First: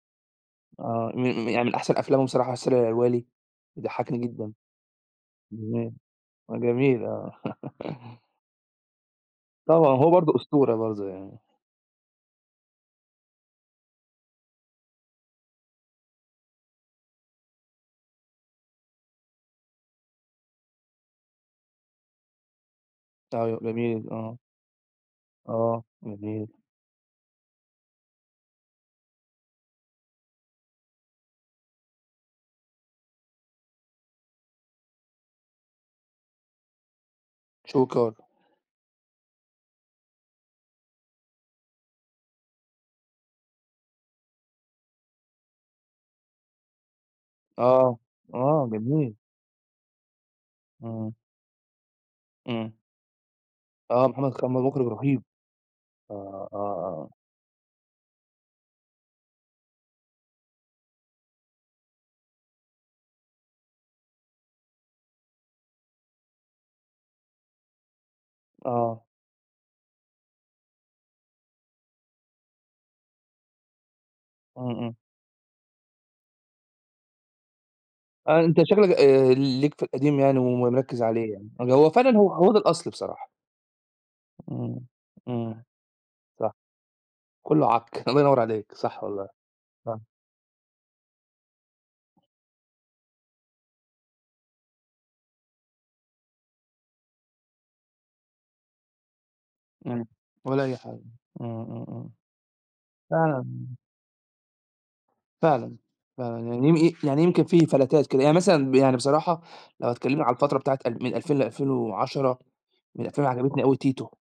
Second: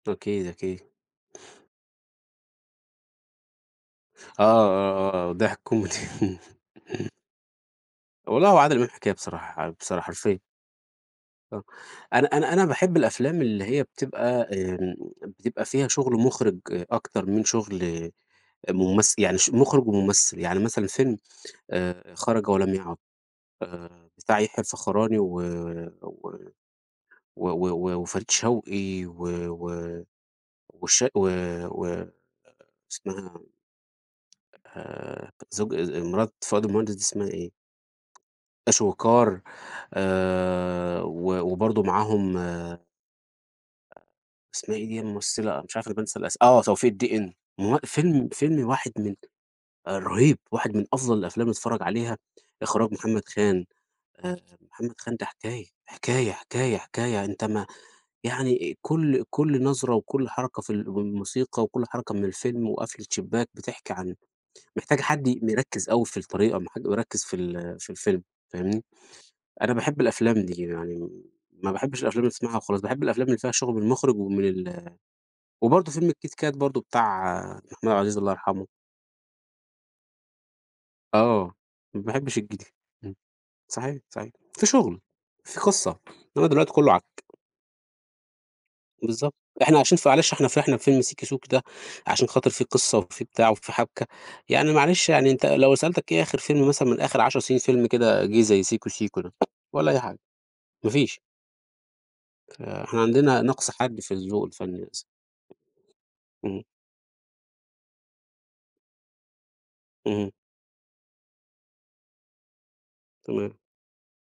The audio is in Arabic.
أكيد، أكيد. آه، م م يعني من أحسن أفلامهم بصراحة رسالة إلى الوالي، ضحكني آه، جدًا آه، آه، آه، وضحك كوميدي. [unintelligible] هو جميل آه. والله هو عادل إمام حكاية بصراحة طبعًا، بصراحة، هو برضه حرفيًا. أسطورة برضه يعني. آه، أنا أنا أنا باحب الأفلام اللي هي بتبقى آمم، بتبقى فيها شغل مخرج أكتر من شغل آآ، ممثل. يعني شغل مخرج وممثل، يعني مثلًا فيلم آآ، خرج ولم يعد أيوه، جميل آآ، آه. بتاع يحيى الفخراني و آه، و جميل. و و وفريد شوقي و و وش و و اسمها آآ، زوج آآ، مرات فؤاد المهندس دي، اسمها إيه؟ شويكار. شويكار آآ، و وبرضه معاهم. آآ اسمها إيه دي الممثلة، مش عارف أنا بانسى الأس آه، توفيق الدِقن ما هو آه، فيلم فيلم آه، واحد جميل. من آآ، رهيب. واحد من إمم. أفضل الأفلام اللي تتفرج عليها، إمم. إخراج محمد خان آه، محمد آآ، خان ده مخرج محمد خان رهيب. ده حكاية، حكاية، آه، آه، حكاية، آه. حكاية. أنت ما يعني آآ، كل كل نظرة وكل حركة في ال والموسيقى وكل حركة من الفيلم، وقفلة شباك بتحكي عن محتاجة حد ي مركِّز أوي في الطريقة ما حد يركِّز في ال في الفيلم فاهمني. آه. أنا باحب الأفلام دي يعني، ما باحبش الأفلام اللي تسمعها وخلاص باحب الأفلام اللي فيها شغل من المخرج ومن إمم، ال إمم. وبرضه فيلم الكيت كات برضه بتاع محمود عبد العزيز الله آآ، أنت يرحمه. شكلك آآ، ليك في القديم يعني ومركِّز عليه يعني. آه، هو ما فعلًا هو باحبش هو ده الجديد الأصل إمم، بصراحة. صحيح، صحيح. في إمم، شغل، في إمم. قصة، إنما صح، دلوقتي كله عك. كله عك. الله ينوّر عليك صح، والله بالضبط، إحنا عايشين صح. ف معلش إحنا فرحنا بفيلم سيكي سوكي ده عشان خاطر في قصة وفي بتاع وفي حبكة، يعني معلش يعني أنت لو سألتك إيه آخر فيلم مثلًا من آخر 10 فيلم كده جيه زي سيكو سيكو ده والَّا إم، أي م حاجة ولا أي ما حاجة. فيش. إمم، إمم، إمم. فإحنا عندنا فعلًا نقص حاد في الذوق الفني للأسف. فعلًا، فعلًا. اهم. يعني يم يعني يمكن في فلتات كده يعني مثلًا يعني بصراحة لو هتكلمني إمم. على الفترة بتاعة ال من 2000 ل2010، من 2000 تمام. عجبتني أوي تيتو.